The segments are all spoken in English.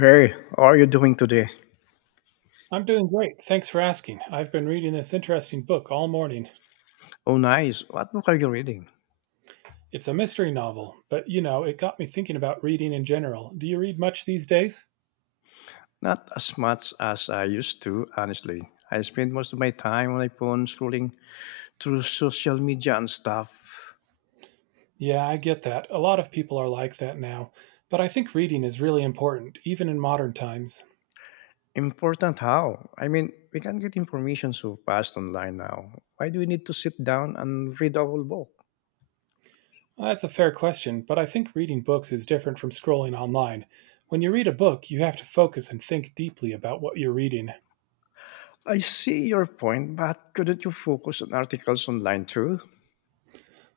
Hey, how are you doing today? I'm doing great. Thanks for asking. I've been reading this interesting book all morning. Oh, nice. What book are you reading? It's a mystery novel, but it got me thinking about reading in general. Do you read much these days? Not as much as I used to, honestly. I spend most of my time on my phone scrolling through social media and stuff. Yeah, I get that. A lot of people are like that now. But I think reading is really important, even in modern times. Important how? I mean, we can get information so fast online now. Why do we need to sit down and read a whole book? Well, that's a fair question, but I think reading books is different from scrolling online. When you read a book, you have to focus and think deeply about what you're reading. I see your point, but couldn't you focus on articles online too?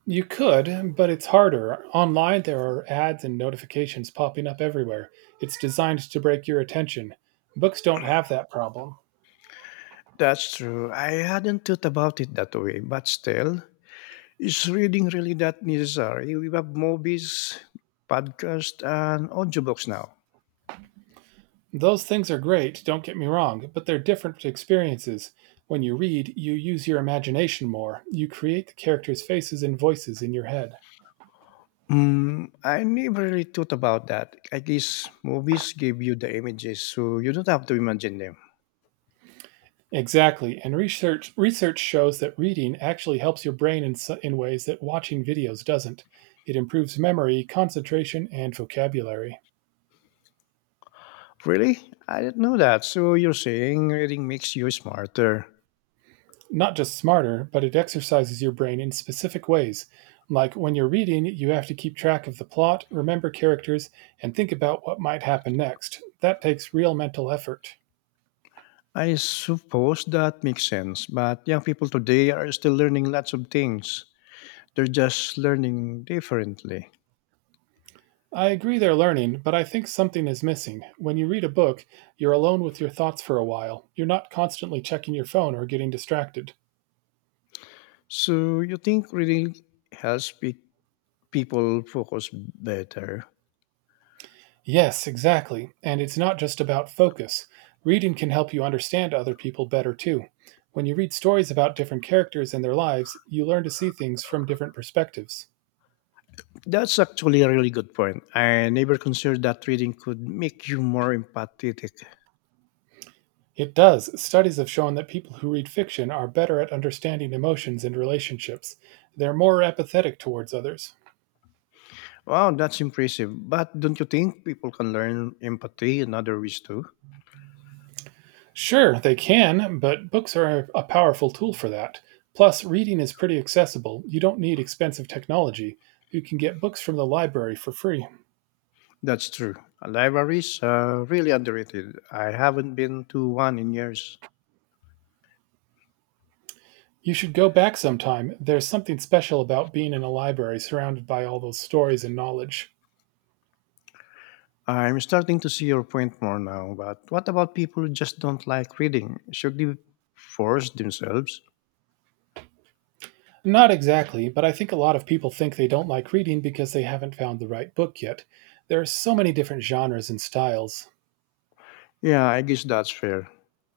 You could, but it's harder. Online, there are ads and notifications popping up everywhere. It's designed to break your attention. Books don't have that problem. That's true. I hadn't thought about it that way, but still, is reading really that necessary? We have movies, podcast, and audiobooks now. Those things are great, don't get me wrong, but they're different experiences. When you read, you use your imagination more. You create the characters' faces and voices in your head. Mm, I never really thought about that. At least movies give you the images, so you don't have to imagine them. Exactly, and research shows that reading actually helps your brain in ways that watching videos doesn't. It improves memory, concentration, and vocabulary. Really? I didn't know that. So you're saying reading makes you smarter. Not just smarter, but it exercises your brain in specific ways. Like when you're reading, you have to keep track of the plot, remember characters, and think about what might happen next. That takes real mental effort. I suppose that makes sense, but young people today are still learning lots of things. They're just learning differently. I agree they're learning, but I think something is missing. When you read a book, you're alone with your thoughts for a while. You're not constantly checking your phone or getting distracted. So you think reading helps people focus better. Yes, exactly. And it's not just about focus. Reading can help you understand other people better too. When you read stories about different characters and their lives, you learn to see things from different perspectives. That's actually a really good point. I never considered that reading could make you more empathetic. It does. Studies have shown that people who read fiction are better at understanding emotions and relationships. They're more empathetic towards others. Wow, that's impressive. But don't you think people can learn empathy in other ways too? Sure, they can, but books are a powerful tool for that. Plus, reading is pretty accessible. You don't need expensive technology. You can get books from the library for free. That's true. Libraries are really underrated. I haven't been to one in years. You should go back sometime. There's something special about being in a library surrounded by all those stories and knowledge. I'm starting to see your point more now, but what about people who just don't like reading? Should they force themselves? Not exactly, but I think a lot of people think they don't like reading because they haven't found the right book yet. There are so many different genres and styles. Yeah, I guess that's fair.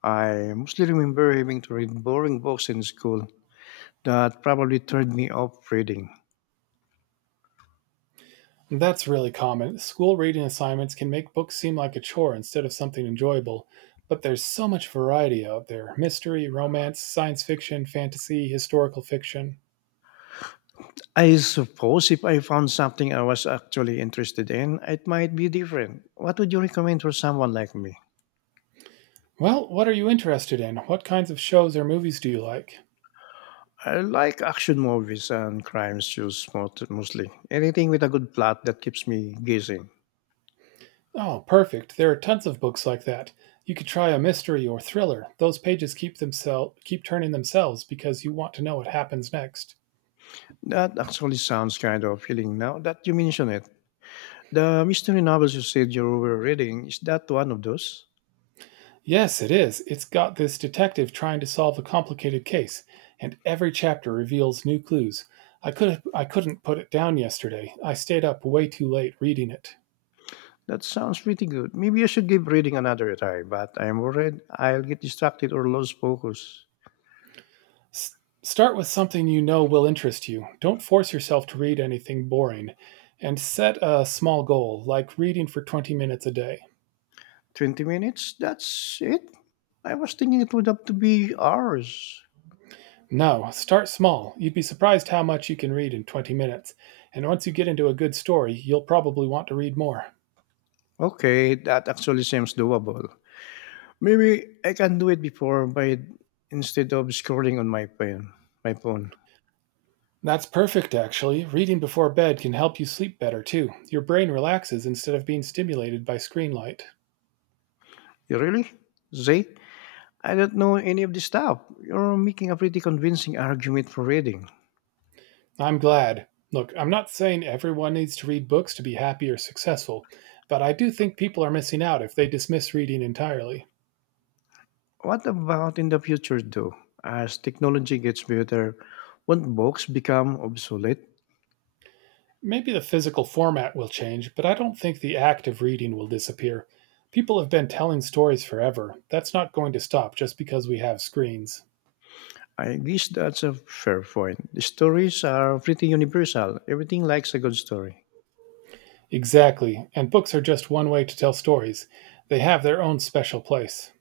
I mostly remember having to read boring books in school that probably turned me off reading. That's really common. School reading assignments can make books seem like a chore instead of something enjoyable. But there's so much variety out there: mystery, romance, science fiction, fantasy, historical fiction. I suppose if I found something I was actually interested in, it might be different. What would you recommend for someone like me? Well, what are you interested in? What kinds of shows or movies do you like? I like action movies and crime shows mostly. Anything with a good plot that keeps me guessing. Oh, perfect. There are tons of books like that. You could try a mystery or thriller. Those pages keep turning themselves because you want to know what happens next. That actually sounds kind of appealing now that you mention it. The mystery novels you said you were reading, is that one of those? Yes, it is. It's got this detective trying to solve a complicated case, and every chapter reveals new clues. I couldn't put it down yesterday. I stayed up way too late reading it. That sounds pretty good. Maybe I should give reading another try, but I'm worried I'll get distracted or lose focus. S- start with something you know will interest you. Don't force yourself to read anything boring, and set a small goal like reading for 20 minutes a day. 20 minutes? That's it? I was thinking it would have to be hours. No, start small. You'd be surprised how much you can read in 20 minutes. And once you get into a good story, you'll probably want to read more. Okay, that actually seems doable. Maybe I can do it before by instead of scrolling on my phone. That's perfect, actually. Reading before bed can help you sleep better, too. Your brain relaxes instead of being stimulated by screen light. You really? Zay? I don't know any of this stuff. You're making a pretty convincing argument for reading. I'm glad. Look, I'm not saying everyone needs to read books to be happy or successful, but I do think people are missing out if they dismiss reading entirely. What about in the future, though? As technology gets better, won't books become obsolete? Maybe the physical format will change, but I don't think the act of reading will disappear. People have been telling stories forever. That's not going to stop just because we have screens. I guess that's a fair point. The stories are pretty universal. Everything likes a good story. Exactly, and books are just one way to tell stories. They have their own special place.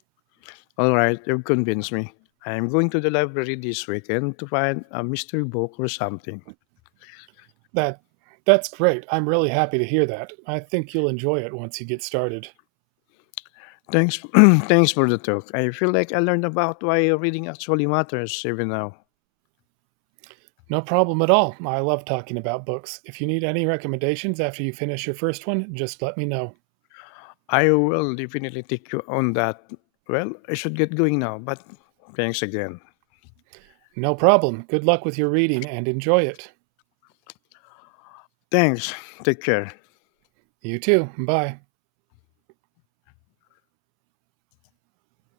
All right, you've convinced me. I'm going to the library this weekend to find a mystery book or something. That that's great. I'm really happy to hear that. I think you'll enjoy it once you get started. Thanks, thanks for the talk. I feel like I learned about why reading actually matters even now. No problem at all. I love talking about books. If you need any recommendations after you finish your first one, just let me know. I will definitely take you on that. Well, I should get going now, but thanks again. No problem. Good luck with your reading and enjoy it. Thanks. Take care. You too. Bye.